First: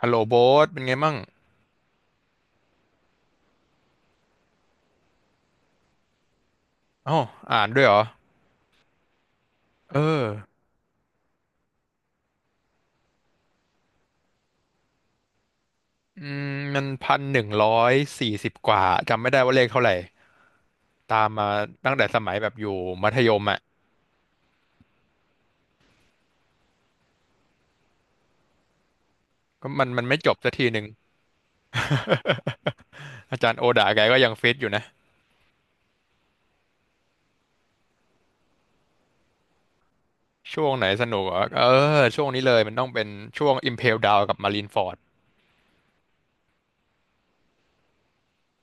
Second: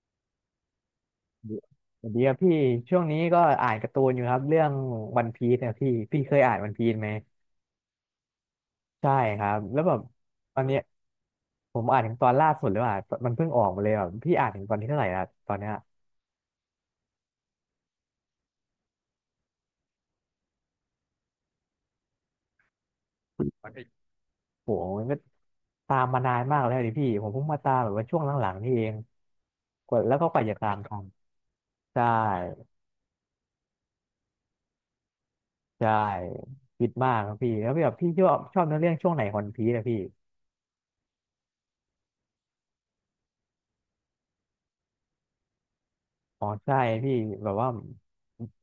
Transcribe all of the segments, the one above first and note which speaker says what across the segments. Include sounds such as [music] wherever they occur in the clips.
Speaker 1: ฮัลโหลโบ๊ทเป็นไงมั่ง
Speaker 2: สวัสดีครับพี่ช่วงนี้ก็อ่านการ์ตูนอยู่ครับเรื่องวันพีซเนี่ยพี่เคยอ่านวันพีซไหม
Speaker 1: อ๋ออ่านด้วยเหรอ
Speaker 2: ใช่ครับแล้วแบ
Speaker 1: เอ
Speaker 2: บ
Speaker 1: อ
Speaker 2: ตอนเนี้ยผมอ่านถึงตอนล่าสุดหรือเปลว่ามันเพิ่งออกมาเลยแบบพี่อ่านถึงตอนที่เท่าไหร่แล้วตอนเนี้ย
Speaker 1: อืมมัน1,140 กว่าจำไม่ได้ว่าเลขเท่าไหร่ตามมาตั้งแต่สมัยแบบอยู่มัธยมอ่ะ
Speaker 2: โหมันก็ตามมานานมากแล้วดิพี่ผมเพิ่งมาตามแบบว่าช่วงหลังๆนี่เอง
Speaker 1: ก็มัน
Speaker 2: กว่า
Speaker 1: มัน
Speaker 2: แล้
Speaker 1: ไม่
Speaker 2: วก็
Speaker 1: จ
Speaker 2: ก
Speaker 1: บ
Speaker 2: ว่า
Speaker 1: สัก
Speaker 2: จะ
Speaker 1: ที
Speaker 2: ตา
Speaker 1: ห
Speaker 2: ม
Speaker 1: นึ่ง
Speaker 2: ทันใช่
Speaker 1: [laughs] อาจารย์โอดาแกก็ยังฟิตอยู่นะ
Speaker 2: ใช่คิดมากครับพี่แล้วแบบพี่ชอบเนื้อเรื่องช่วงไหนของวันพีซอะพี่
Speaker 1: ช่วงไหนสนุกเหรอเออช่วงนี้เลยมันต้องเป็นช่วง Impel Down กับ Marineford
Speaker 2: อ๋อใช่พี่แบบว่า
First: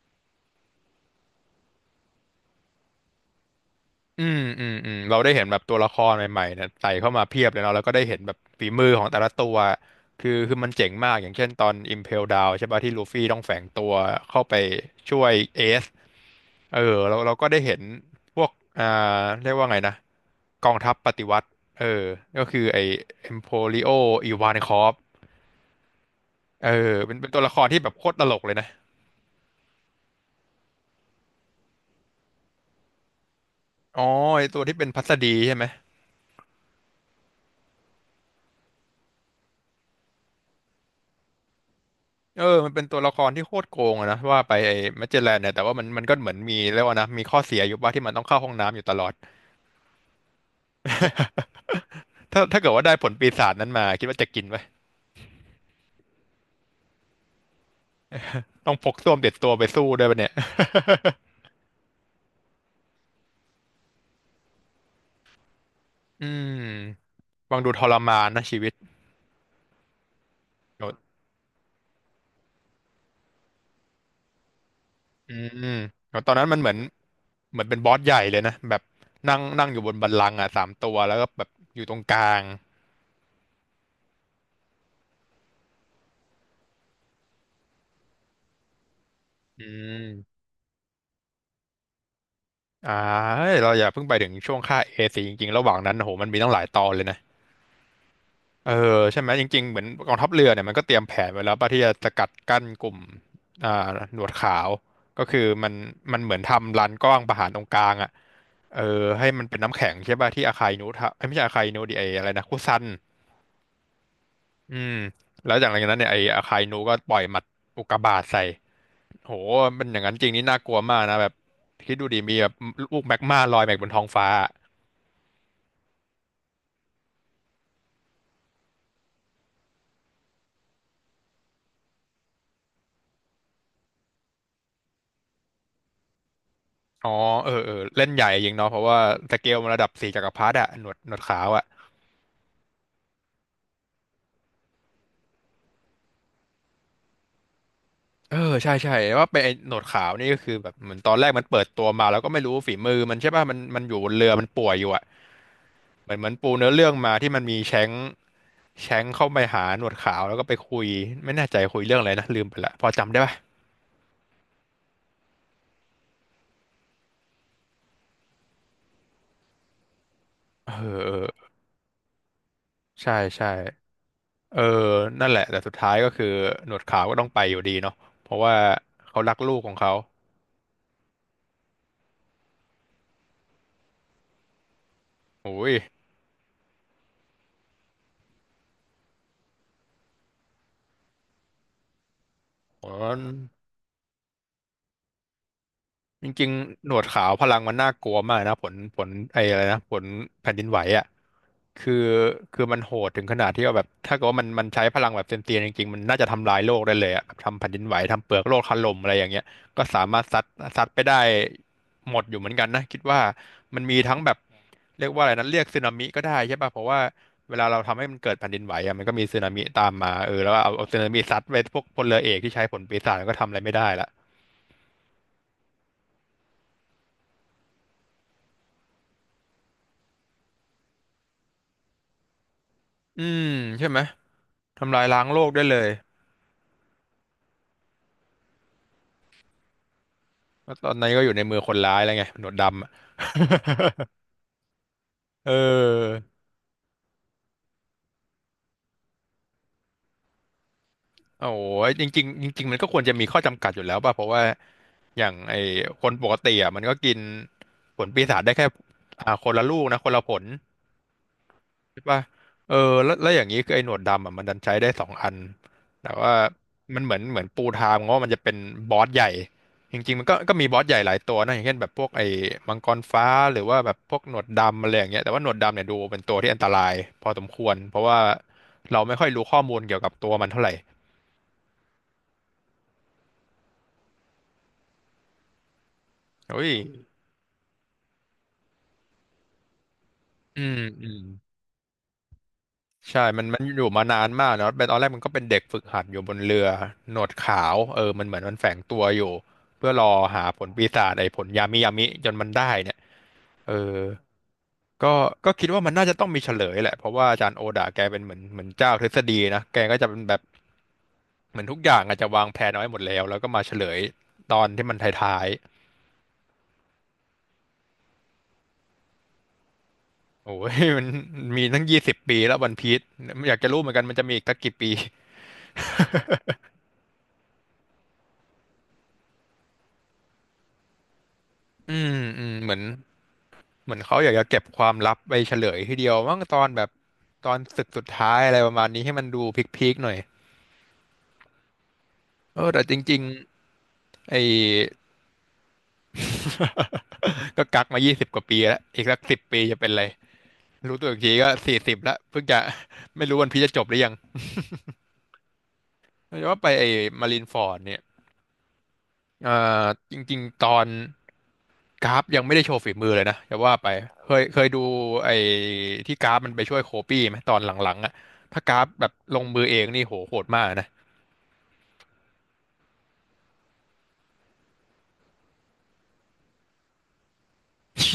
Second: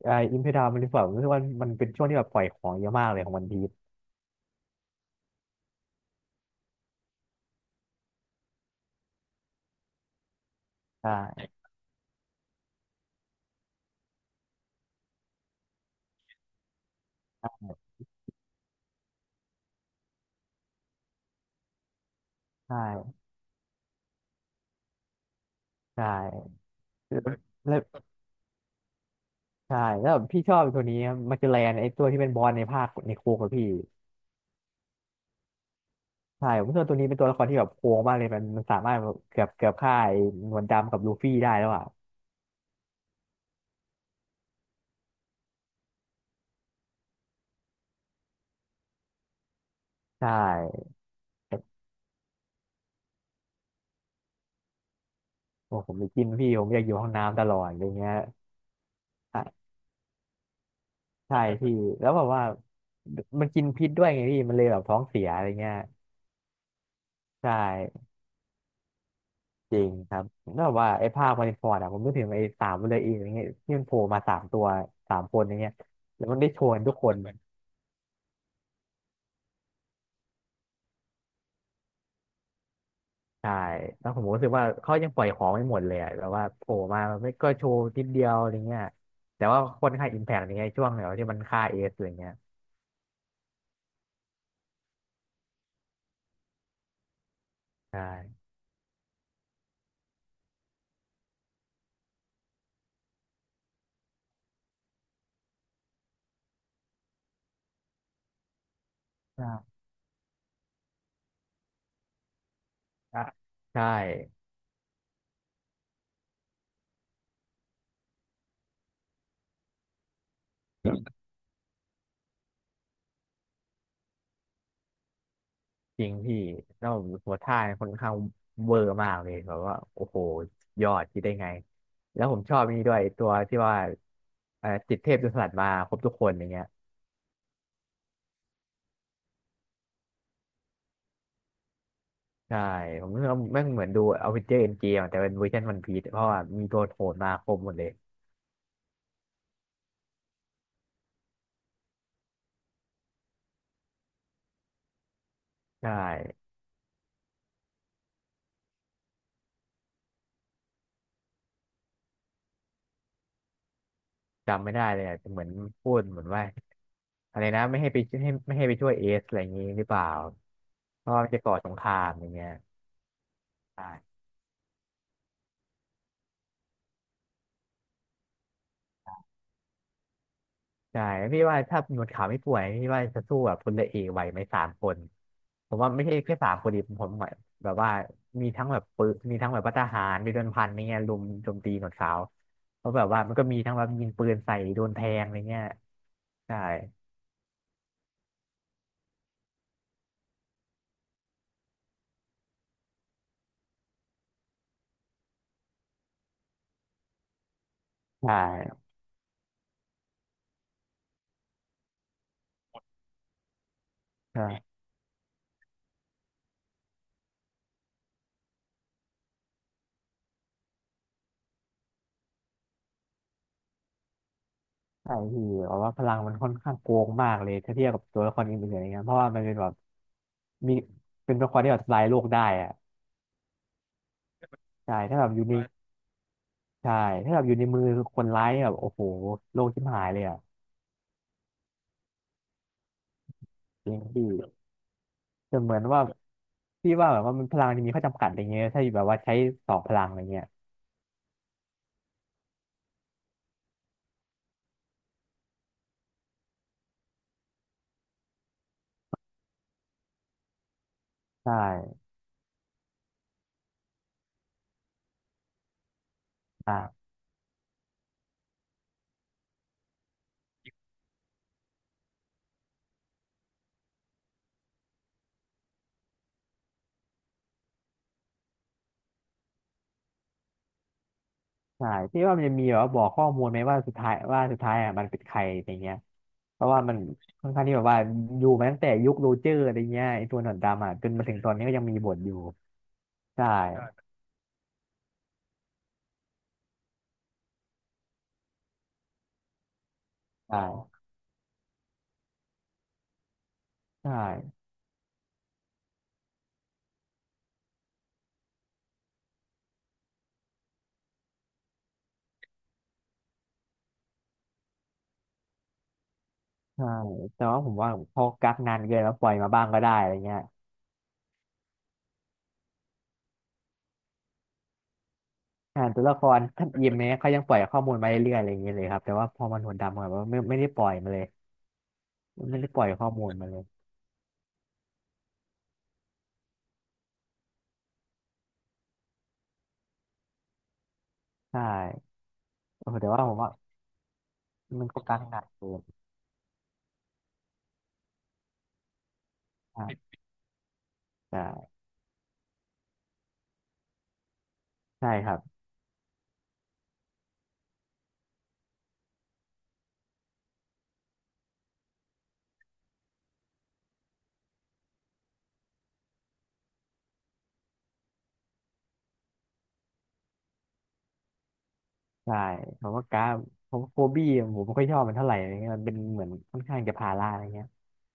Speaker 2: ไอ้อิมเพดามันรู้สึกว่ามันเป็นช่วงที่แบบปล่อยของเยอะมากเลยของวันพีช
Speaker 1: อืมอืมอืมเราได้เห็นแบบตัวละครใหม่ๆเนี่ยใส่เข้ามาเพียบเลยเนาะแล้วก็ได้เห็นแบบฝีมือของแต่ละตัวคือมันเจ๋งมากอย่างเช่น
Speaker 2: ใช่
Speaker 1: ตอน Impel Down ใช่ป่ะที่ลูฟี่ต้องแฝงตัวเข้าไปช่วยเอซเออเราก็ได้เห็นพวกอ่าเรียกว่าไงนะกองทัพปฏิวัติเออก็คือ
Speaker 2: ใ
Speaker 1: ไอ้
Speaker 2: ช่
Speaker 1: Emporio Ivankov
Speaker 2: ใช่
Speaker 1: เออเป็
Speaker 2: แล้
Speaker 1: นเป็นตัว
Speaker 2: ว
Speaker 1: ละครที่แบบโคตรตลกเลยนะ
Speaker 2: ใช่แล้วแบบพี่ชอบตัวนี้มาเจอแลนไอ้ตัวที่เป็นบอสในภาคในโคกับพี่
Speaker 1: อ๋อไอ้ตัวที่เป็นพัสดีใช่ไหม
Speaker 2: ใช่ผมรู้สึกว่าตัวนี้เป็นตัวละครที่แบบโค้งมากเลยมันสามารถแบบเกือบฆ่าไอ้หนวดดำกับลูฟี่ได้แล้วอ่ะ
Speaker 1: เออมันเป็นตัวละครที่โคตรโกงอะนะว่าไปไอ้แมจเจลแลนเนี่ยแต่ว่ามันก็เหมือนมีเรียกว่านะมีข้อเสียอยู่ว่าที่มันต้องเข้าห้องน้ำอยู่ตลอด
Speaker 2: ใช่
Speaker 1: ถ้าเกิดว่าได้ผลปีศาจนั้นมาคิดว่าจะกินไหม
Speaker 2: โอ้ผมไปกินพี่ผมอยากอยู่ห้องน้ำตลอดอะไรเงี้ย
Speaker 1: ต้องพกส้วมติดตัวไป
Speaker 2: ใช่
Speaker 1: สู้ด้วยปะเนี่ย
Speaker 2: ใช่พี่แล้วแบบว่ามันกินพิษด้วยไงพี่มันเลยแบบท้องเสียอะไรเงี้ย
Speaker 1: อืม
Speaker 2: ใช
Speaker 1: ฟังดูทร
Speaker 2: ่
Speaker 1: มานนะชีวิต
Speaker 2: จริงครับแล้วแบบว่า
Speaker 1: โน
Speaker 2: ไอ้ภาคมาริฟอร์ดอะผมนึกถึงไอ้สามเลยอีอย่างเงี้ยที่มันโผล่มาสามตัวสาม
Speaker 1: อื
Speaker 2: คนอย่างเงี้ย
Speaker 1: มโน
Speaker 2: แล้ว
Speaker 1: ตอน
Speaker 2: มัน
Speaker 1: นั้
Speaker 2: ได้
Speaker 1: นมั
Speaker 2: โช
Speaker 1: นเหมื
Speaker 2: ว์
Speaker 1: อน
Speaker 2: กันทุกคน
Speaker 1: เหมือนเป็นบอสใหญ่เลยนะแบบนั่งนั่งอยู่บนบัลลังก์อ่ะสามตัวแล้วก็แบบอยู่ตรงกลาง
Speaker 2: ใช่แล้วผมรู้สึกว่าเขายังปล่อยของไม่หมดเลยอะแบบว่าโผล่มาไม่ก็โชว์นิดเดียวอะไรเงี้ยแต่ว่า
Speaker 1: อื
Speaker 2: คนค่าอิมแพ
Speaker 1: ม
Speaker 2: กอย่างเงี้ยช่วงเดียวที่มันฆ่าเอสอะไรเงี้ย
Speaker 1: อ่าเฮ้ยเราอย่าเพิ่งไปถึงช่วงค่าเอซีจริงๆระหว่างนั้นโอ้โหมันมีตั้งหลายตอนเลยนะ
Speaker 2: ใช่
Speaker 1: เออใช่ไหมจริงๆเหมือนกองทัพเรือเนี่ยมันก็เตรียมแผนไว้แล้วป่ะที่จะสกัดกั้นกลุ่มอ่าหนวดขาวก็คือมันเหมือนทำลานกว้างประหารตรงกลางอ่ะเออให้มันเป็นน้ำแข็งใช่ป่ะที่อาคายนูทะเอ้ยไม่ใช่อาคายนูดิไออะไรนะคุซัน
Speaker 2: ใช่ใช่
Speaker 1: อืมแล้วจากนั้นเนี่ยไออาคายนูก็ปล่อยหมัดอุกกาบาตใส่โหมันอย่างนั้นจริงนี่น่ากลัวมากนะแบบคิดดูดิมีแบบลูกแมกมาลอยมาบนท้องฟ้า
Speaker 2: จริงพี่ แล้วหัวท่าเนี่ยค่อนข้างเวอร์มากเลยแบบว่าโอ้โหยอดคิดได้ไง แล้วผมชอบนี่ด้วยตัวที่ว่าจิตเทพจนสลัดมาครบทุกคนอย่างเงี้ย
Speaker 1: อ๋อเออเออเล่นใหญ่จริงเนาะเพราะว่าสเกลมันระดับสี่จักรพรรดิอะหนวดขาวอะ
Speaker 2: ใช่ผมรู้สึกว่าแม่งเหมือนดูอเวนเจอร์เอ็นเกมแต่เป็นเวอร์ชันวันพีซเพราะว่ามีตัวโหดมาครบหมดเลย
Speaker 1: เออใช่ใช่ว่าเป็นไอ้หนวดขาวนี่ก็คือแบบเหมือนตอนแรกมันเปิดตัวมาแล้วก็ไม่รู้ฝีมือมันใช่ป่ะมันอยู่บนเรือมันป่วยอยู่อ่ะ
Speaker 2: ใช่
Speaker 1: เหมือนเหมือนปูเนื้อเรื่องมาที่มันมีแชงค์แชงค์เข้าไปหาหนวดขาวแล้วก็ไปคุยไม่แน่ใจคุยเรื่องอะไรนะลืมไปละพอจำได้ป่ะ
Speaker 2: จำไม่ได้เลยอะแต่เหมือนพูดเหมือนว่าอะไรนะไม่ให้ไปให้ไม่ให้ไปช่วยเอสอะไรอย่างงี้หรือเปล่า
Speaker 1: เออ
Speaker 2: เพ
Speaker 1: เอ
Speaker 2: ราะว่ามันจะ
Speaker 1: อ
Speaker 2: ก่อสงครามอย่างเงี้ย
Speaker 1: ใช่ใช่
Speaker 2: ใช่
Speaker 1: เออนั่นแหละแต่สุดท้ายก็คือหนวดขาวก็ต้องไปอยู่ดีเนาะเพราะว่าเขารักลูกของเขา
Speaker 2: ใช่พี่ว่าถ้าหนวดขาวไม่ป่วยพี่ว่าจะสู้แบบพลเรือเอกไหวไหมสามคน
Speaker 1: โอ้
Speaker 2: ผ
Speaker 1: ย
Speaker 2: มว่าไม่ใช่แค่สามคนดิผมหมายแบบว่ามีทั้งแบบปืนมีทั้งแบบพหารมีโดนพันอะไรเงี้ยลุมโจมตีหนวดขาวเพ
Speaker 1: โห
Speaker 2: ราะแบบว่ามันก็มีทั้งแบบยิงปืนใส่โดนแทงอะไรเงี้ย
Speaker 1: จริง
Speaker 2: ใช่
Speaker 1: ๆหนวดขาวพลังมันน่ากลัวมากนะผลไอ้อะไรนะผลแผ่นดินไหวอ่ะคือคือมันโหดถึงขนาดที่ว่าแบบถ้าเกิดว่ามันใช้พลังแบบเต็มเตียงจริงๆมันน่าจะทำลายโลกได้เลยอ่ะแบบทำแผ่นดินไหวทำเป
Speaker 2: ใช่
Speaker 1: ลือกโลกถล่มอะไรอย่างเงี้ยก็สามารถซัดซัดไปได้หมดอยู่เหมือนกันนะคิดว่ามันมีทั้งแบบ
Speaker 2: ใช่
Speaker 1: เรียกว่าอะไรนะเรียกสึนามิก็ได้ใช่ป่ะเพราะว่าเวลาเราทำให้มันเกิดแผ่นดินไหวอ่ะมันก็มีสึนามิตามมาเออแล้วก็เอาสึนามิซัดไปพวกพลเรือเอกที่ใช้ผลปีศาจก็ทำอะไรไม่ได้ละ
Speaker 2: ใช่พี่เพราะว่าพลังมันค่อนข้างโกงมากเลยถ้าเทียบกับตัวละครอื่นๆอะไรเงี้ยเพราะว่ามันเป็นแบบมีเป็นตัวละครที่แบบทำลายโลกได้อะ
Speaker 1: อืมใช่ไหม
Speaker 2: ใช่
Speaker 1: ทำลาย
Speaker 2: ถ้า
Speaker 1: ล้า
Speaker 2: แบ
Speaker 1: ง
Speaker 2: บ
Speaker 1: โล
Speaker 2: อยู่
Speaker 1: ก
Speaker 2: ใน
Speaker 1: ได้เลย
Speaker 2: ใช่ถ้าแบบอยู่ในมือคนร้ายเนี่ยแบบโอ้โหโลกชิบหายเลยอะ
Speaker 1: แล้วตอนนี้ก็อยู่ในมือคนร้ายแล้วไงหนวดดำอะ [laughs]
Speaker 2: จริงพี่
Speaker 1: เ
Speaker 2: แต่เหมือนว่า
Speaker 1: ออ
Speaker 2: พี่ว่าแบบว่ามันพลังที่มีข้อจำกัดอะไรเงี้ยถ้าแบบว่าใช้สองพลังอะไรเงี้ย
Speaker 1: โอ้โหจริงๆจริงๆมันก็ควรจะมีข้อจำกัดอยู่แล้วป่ะ เพราะว่าอย่างไอ้คนปกติอ่ะมันก็กินผลปีศาจได้แค่อ่าคนละลูกนะคนละผล
Speaker 2: ใช่
Speaker 1: ใช่ป่ะเออแล้วอย่างนี้คือไอ้หนวดดำอ่ะมันดันใช้ได้สองอันแต่ว่ามัน
Speaker 2: อ่า
Speaker 1: เหมือนปูทางว่ามันจะเป็นบอสใหญ่จริงๆมันก็มีบอสใหญ่หลายตัวนะอย่างเช่นแบบพวกไอ้มังกรฟ้าหรือว่าแบบพวกหนวดดำอะไรอย่างเงี้ยแต่ว่าหนวดดำเนี่ยดูเป็นตัวที่อันตรายพอสมควรเพราะว่าเราไม่ค่อยรู้ข้อมูลเกี่ยวกับตัวมันเท่าไหร่
Speaker 2: ใช่พี่ว่ามันจะมีแบบว่าบอกข้อมูลไหมว่าสุดท้ายว่าสุดท้ายอ่ะมันเป็นใครอะไรเงี้ยเพ
Speaker 1: เฮ้ย
Speaker 2: ราะว่ามันค่อนข้างที่แบบว่าอยู่มาตั้งแต่ยุคโรเจอร์อะไรเงี้ยไอตัวหนอน
Speaker 1: อืม
Speaker 2: ดำอ่ะจ
Speaker 1: อื
Speaker 2: น
Speaker 1: ม
Speaker 2: มาถึงตอนนี้ก็ยังมีบทอยู่
Speaker 1: ใช่มัน
Speaker 2: ใช่
Speaker 1: มันอยู่มานานมากเนาะเป็นตอนแรกมันก็เป็นเด็กฝึกหัดอยู่บนเรือหนวดขาวเออมันเหมือนมันแฝงตัวอยู่เพื่อรอหา
Speaker 2: ใช
Speaker 1: ผลปี
Speaker 2: ่
Speaker 1: ศาจไอ้ผลยามิยามิจนมันได้เนี่ยเออ
Speaker 2: ใช่
Speaker 1: ก็ก็คิดว่ามันน่าจะต้องมีเฉลยแหละเพราะว่าอาจารย์โอดาแกเป็นเหมือนเจ้าทฤษฎีนะ แกก็จะเป็นแบบเหมือนทุกอย่างอาจจะวางแผนเอาไว้หมดแล้วก็มาเฉลยตอนที่มันท้าย
Speaker 2: ใช่แต่ว่าผมว่าพอกักนานเกินแล้วปล่อยมาบ้างก็ได้อะไรเงี้ย
Speaker 1: ๆโอ้ย [laughs] มันมีตั้ง20 ปีแล้ววันพีซอยากจะรู้เหมือนกันมันจะมีอีกสักกี่ปี
Speaker 2: อ่านตัวละครท่านเอ็มเนี่ยเขายังปล่อยข้อมูลมาเรื่อยๆอะไรอย่างเงี้ยเลยครับแต่ว่าพอมันหนวดดำอะแบบว่าไม่ได้ปล่อยมาเลย
Speaker 1: อืมอื
Speaker 2: มัน
Speaker 1: ม
Speaker 2: ไม่ได้
Speaker 1: เหมื
Speaker 2: ป
Speaker 1: อน
Speaker 2: ล่อยข้อมูลมาเลย
Speaker 1: เหมือนเขาอยากจะเก็บความลับไปเฉลยทีเดียวมั้งตอนแบบตอนศึกสุดท้ายอะไรประมาณนี้ให้มันดูพีคๆหน่อย
Speaker 2: ใช่
Speaker 1: เออแต่
Speaker 2: โอ้
Speaker 1: จ
Speaker 2: โหแต่
Speaker 1: ริ
Speaker 2: ว่า
Speaker 1: ง
Speaker 2: ผมว่า
Speaker 1: ๆไอ้
Speaker 2: มันก็การทำงานเกิน
Speaker 1: ก็กักมา20 กว่าปีแล้วอีกสักสิบปีจะเป็นไร
Speaker 2: ใช่
Speaker 1: รู้ตัวอีกทีก็สี่
Speaker 2: ใช่
Speaker 1: สิบแล้วเพิ่งจะ [laughs] ไม่รู้วันพีชจะจบหรือยัง
Speaker 2: ใช่ครับ
Speaker 1: แต่ว่าไปไอ้มารินฟอร์ดเนี่ยเอ่อจริงๆตอนกราฟยังไม่ได้โชว์ฝีมือเลยนะจะว่าไปเคยดูไอ้ที่กราฟมันไปช่วยโคบี้ไหมตอนหลังๆอ่ะถ้ากราฟแบบลงมือเองนี่โหโหดมากนะ
Speaker 2: ใช่ผมว่าการผมว่าโฟบี้ผมไม่ค่อยชอบมันเท่าไหร่อะไรเงี้ยมันเป็นเหมือนค่อนข้างจะภาระอะไรเงี้ย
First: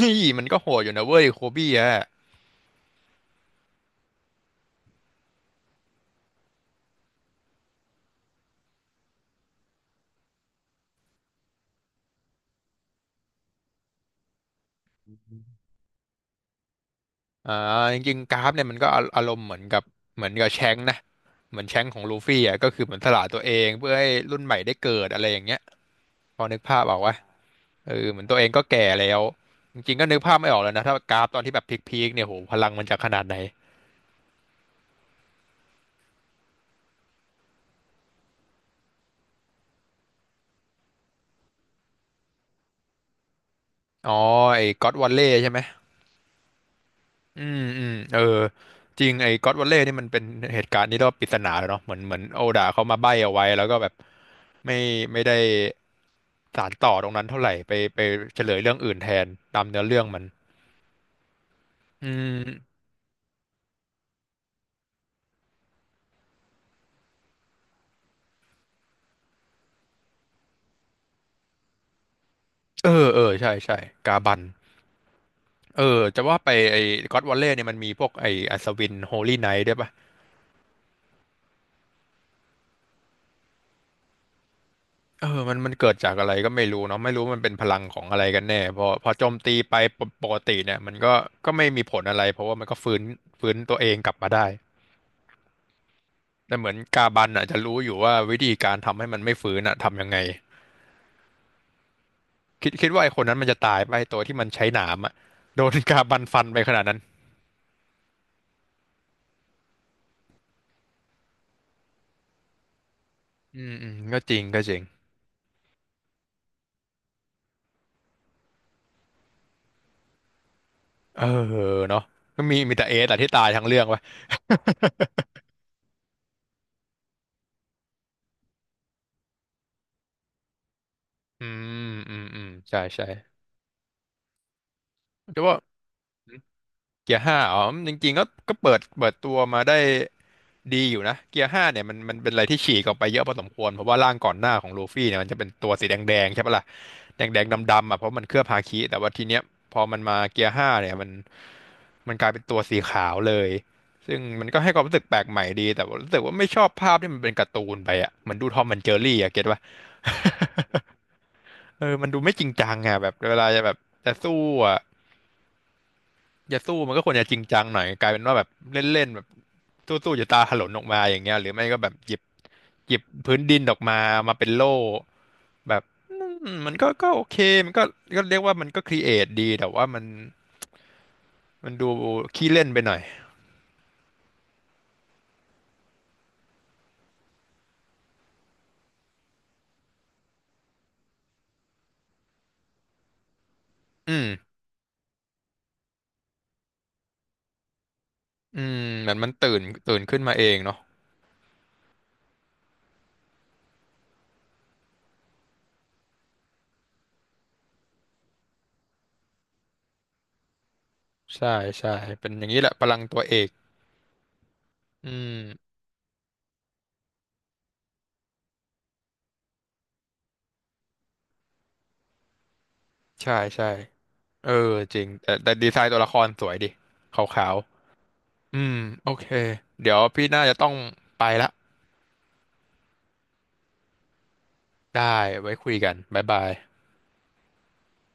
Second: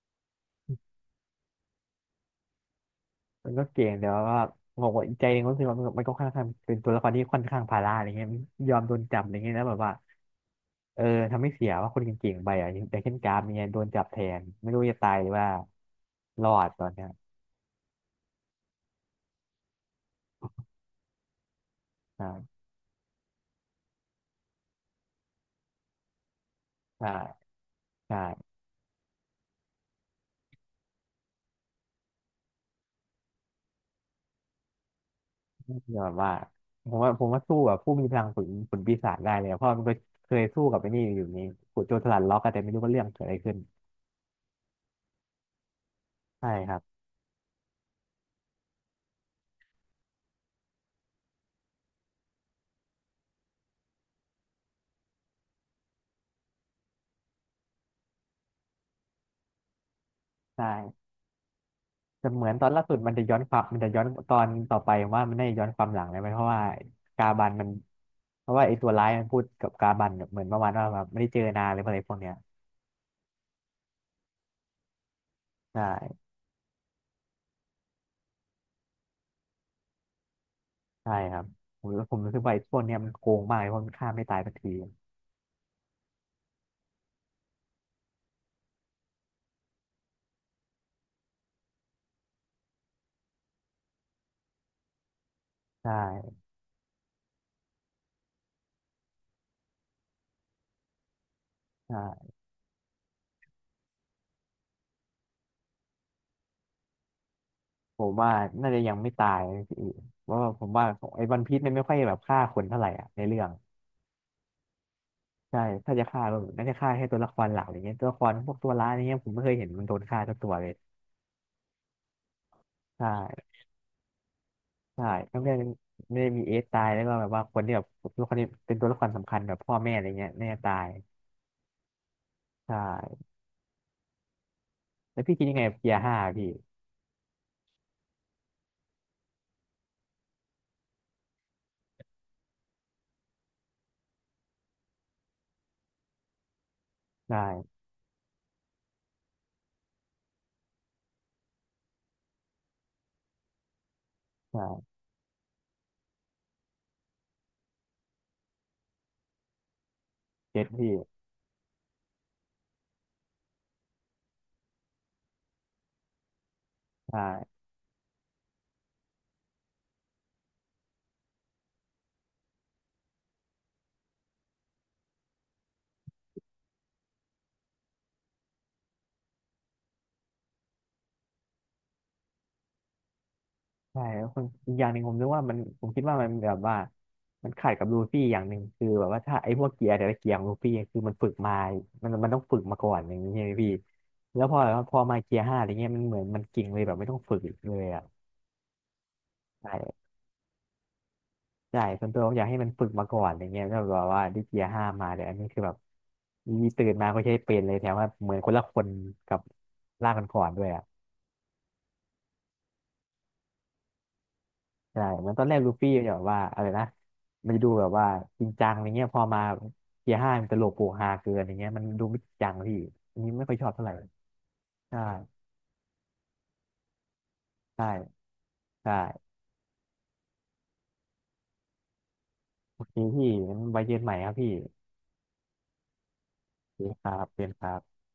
Speaker 1: นี่มันก็โหดอยู่นะเว้ยโคบี้อ่ะ
Speaker 2: มันก็เก่งแต่ว่าผมว่าอีกใจหนึงก็รู้สึกว่ามันก็ค่อนข้างเป็นตัวละครที่ค่อนข้างภาระอะไรเงี้ยยอมโดนจับอะไรเงี้ยแล้วแบบว่าเออทำให้เสียว่าคนเก่งๆไปอ่ะอย่างเช่นกราฟเนี่ยโดนจับแทนไม่รู้จะตายหรือว่ารอดตอนเนี้ย
Speaker 1: อ่าจริงๆกราฟเนี่ยมันก็อารมณ์เหมือนกับแชงค์นะเหมือนแชงค์ของลู
Speaker 2: อ่
Speaker 1: ฟี่อ่ะ
Speaker 2: า
Speaker 1: ก็คือเหมือนสละตัวเองเพื่อให้รุ่นใหม่ได้เกิดอะไรอย่างเงี้ยพอนึกภาพออก
Speaker 2: ใช่
Speaker 1: วะเออเห
Speaker 2: ใช่
Speaker 1: มือนตัวเองก็แก่แล้วจริงๆก็นึกภาพไม่ออกแล้วนะถ้ากราฟตอนที่แบบพีคๆเนี่ยโหพลังมันจะขนาดไหน
Speaker 2: ยอดว่าผมว่าสู้กับผู้มีพลังฝืนปีศาจได้เลยอะเพราะมันก็เคยสู้กับไอ้นี่อยู่นี่ขุดโจรสลัดล็อกอะแต่ไม่รู้ว่าเรื่องเกิดอะไรขึ้น
Speaker 1: อ๋อไอ้ก็อดวัลเล่ใช่ไหม
Speaker 2: ใช่ครับ
Speaker 1: อืมอืมเออจริงไอ้ก็อดวัลเล่นี่มันเป็นเหตุการณ์ที่เรียกว่าปริศนาเลยเนาะเหมือนโอดาเขามาใบ้เอาไว้แล้วก็แบบไม่ไม่ได้ สานต่อตรงนั้นเท่าไหร่ไปเฉลยเรื่องอื่นแทนตามเนื้อเรื่องมัน
Speaker 2: ใช่
Speaker 1: อื
Speaker 2: แต่เหมือนตอน
Speaker 1: ม
Speaker 2: ล่าสุดมันจะย้อนความมันจะย้อนตอนต่อไปผมว่ามันได้ย้อนความหลังเลยไหมเพราะว่ากาบันมันเพราะว่าไอ้ตัวร้ายมันพูดกับกาบันแบบเหมือนประมาณว่าแบบไม่ได้เจอนานหรืออะไรพวกเนี้ย
Speaker 1: เออเออใช่ใช่กาบัน
Speaker 2: ใ
Speaker 1: เออจะ
Speaker 2: ช่
Speaker 1: ว่าไปไอ้ก็ d วอลเลย์เนี่ยมันมีพวกไอ้อัศวินโฮลี่ไนท์ด้วยปะ
Speaker 2: ใช่ครับผมรู้สึกว่าไอ้พวกเนี้ยมันโกงมากเลยเพราะมันฆ่าไม่ตายสักที
Speaker 1: เออมันเกิดจากอะไรก็ไม่รู้เนาะไม่รู้มันเป็นพลังของอะไรกันแน่พอโจมตีไปปกติเนี่ยมันก็ไม่มีผลอะไรเพราะว่ามันก็ฟื้นตัวเองกลับมาได้
Speaker 2: ใช่
Speaker 1: แต่เหมือนกาบันอ่ะจะรู้อยู่ว่าวิธีการทำให้มันไม่ฟื้นอ่ะทำยังไง
Speaker 2: ใช่
Speaker 1: คิดว่าไอ้คนนั้นมันจะตายไปะไอ้ตัวที่มันใช้หนามอ่ะโดนกาบันฟันไปขนาดนั้น
Speaker 2: ผมว่าน่าจะยังไม่ตายนะพี่เพราะว่าผมว่าไอ้วันพีซมันไม่ค่อยแบบฆ่าคนเท่าไหร่อ่ะในเรื่อง
Speaker 1: อืมอืมก็จริงก็จริง
Speaker 2: ใช่ถ้าจะฆ่าก็น่าจะฆ่าแค่ตัวละครหลักอย่างเงี้ยตัวละครพวกตัวร้ายอย่างเงี้ยผมไม่เคยเห็นมันโดนฆ่าสักตัวเลย
Speaker 1: เออเนาะก็มีแต่เอ
Speaker 2: ใช
Speaker 1: สแต่ที่ตาย
Speaker 2: ่
Speaker 1: ทั้งเรื่องวะ
Speaker 2: ใช่ทั้งเรื่องไม่ได้มีเอสตายแล้วก็แบบว่าคนที่แบบตัวละครนี้เป็นตัวละครสำคัญแบบพ่อแม่อะไรเงี้ยน่าจะตาย
Speaker 1: [laughs] อืมอืมอืม
Speaker 2: ใช
Speaker 1: ใช่
Speaker 2: ่
Speaker 1: ใช่
Speaker 2: แล้วพี่
Speaker 1: แต่
Speaker 2: คิดยั
Speaker 1: ว่า
Speaker 2: งไงกับเกียร์ห้าพี่
Speaker 1: เกียร์ห้าอ๋อจริงๆก็เปิดตัวมาได้ ดีอยู่นะเกียร์ห้าเนี่ยมันเป็นอะไรที่ฉีกออกไปเยอะพอสมควรเพราะว่าร่างก่อนหน้าของลูฟี่เนี่ยมันจะเป็นตัวสีแดงๆใช่ปะล่ะแดงๆ
Speaker 2: ใช่
Speaker 1: ดำๆอ่ะเพราะมันเคลือบฮาคิแต่ว่าทีเนี้ยพอมันมาเกียร์ห้าเนี่ยมันกลายเป็นตัวสีขาวเลยซึ่งมันก็
Speaker 2: ใช่
Speaker 1: ให้ความรู้สึกแปลกใหม่ดีแต่ว่ารู้สึกว่าไม่ชอบภาพที่มันเป็นการ์ตูนไปอ่ะเหมือนดูทอมแอนด์เจอรี่อ่ะเก็ตป่ะ
Speaker 2: เจ็ดพี่
Speaker 1: [laughs] เออมันดูไม่จริงจังอ่ะแบบเวลาจะแบบจะสู้อ่ะจะสู้มันก็ควรจะจริง
Speaker 2: ใช่
Speaker 1: จังหน่อยกลายเป็นว่าแบบเล่นๆแบบสู้ๆจะตาถลนออกมาอย่างเงี้ยหรือไม่ก็แบบหยิบพื้นดินออกมามาเป็นโล่แบบอืมมันก็โอเคมันก็เรียกว่ามันก็ครีเอทดีแต่ว่ามันดูขี้เล่นไปหน่อย
Speaker 2: ใช่แล้วคนอีกอย่างหนึ่งผมคิดว่ามันแบบว่ามันขัดกับลูฟี่อย่างหนึ่งคือแบบว่าถ้าไอ้พวกเกียร์แต่ละเกียร์ของลูฟี่คือมันฝึกมามันต้องฝึกมาก่อนอย่างนี้ใช่ไหมพี่
Speaker 1: อืม
Speaker 2: แล้วพอแบบว่าพอมาเกียร์ห้าอะไรเงี้ยมันเหมือนมันเก่งเลยแบบไม่ต้องฝึกอีกเลยอ่ะ
Speaker 1: อืมเหมือนมันตื่น
Speaker 2: ใช่
Speaker 1: ขึ้นมาเองเนาะ
Speaker 2: ใช่ส่วนตัวผมอยากให้มันฝึกมาก่อนอย่างเงี้ยแล้วแบบว่าได้เกียร์ห้ามาแต่อันนี้คือแบบมีตื่นมาก็ใช้เป็นเลยแถมว่าเหมือนคนละคนกับร่างก่อนๆด้วยอ่ะ
Speaker 1: ใช่ใช่เป็นอย่างนี้แหละพลังตัวเอก
Speaker 2: ใช่
Speaker 1: อื
Speaker 2: เหมือน
Speaker 1: ม
Speaker 2: ตอนแรกลูฟี่เนี่ยแบบว่าอะไรนะมันจะดูแบบว่าจริงจังอะไรเงี้ยพอมาเกียร์ห้ามันตลกโปกฮาเกินอย่างเงี้ยมันดูไม่จริงจังพี่ อันนี้
Speaker 1: ใช่
Speaker 2: ไม่ค่อยชอ
Speaker 1: ใช่
Speaker 2: บเท่าไหร่
Speaker 1: เออจ
Speaker 2: ใช่
Speaker 1: ริงแต่ดีไซน์ตัวละครสวยดิขาว
Speaker 2: ใช่
Speaker 1: ๆอืม
Speaker 2: ใช่
Speaker 1: โอเคเดี๋ยวพี่น่าจะต้องไปละ
Speaker 2: โอเคพี่งั้นไว้เจอกันใหม่ครับพี่
Speaker 1: ได้ไว้คุยกันบ๊ายบาย
Speaker 2: โอเคครับเป็นครับ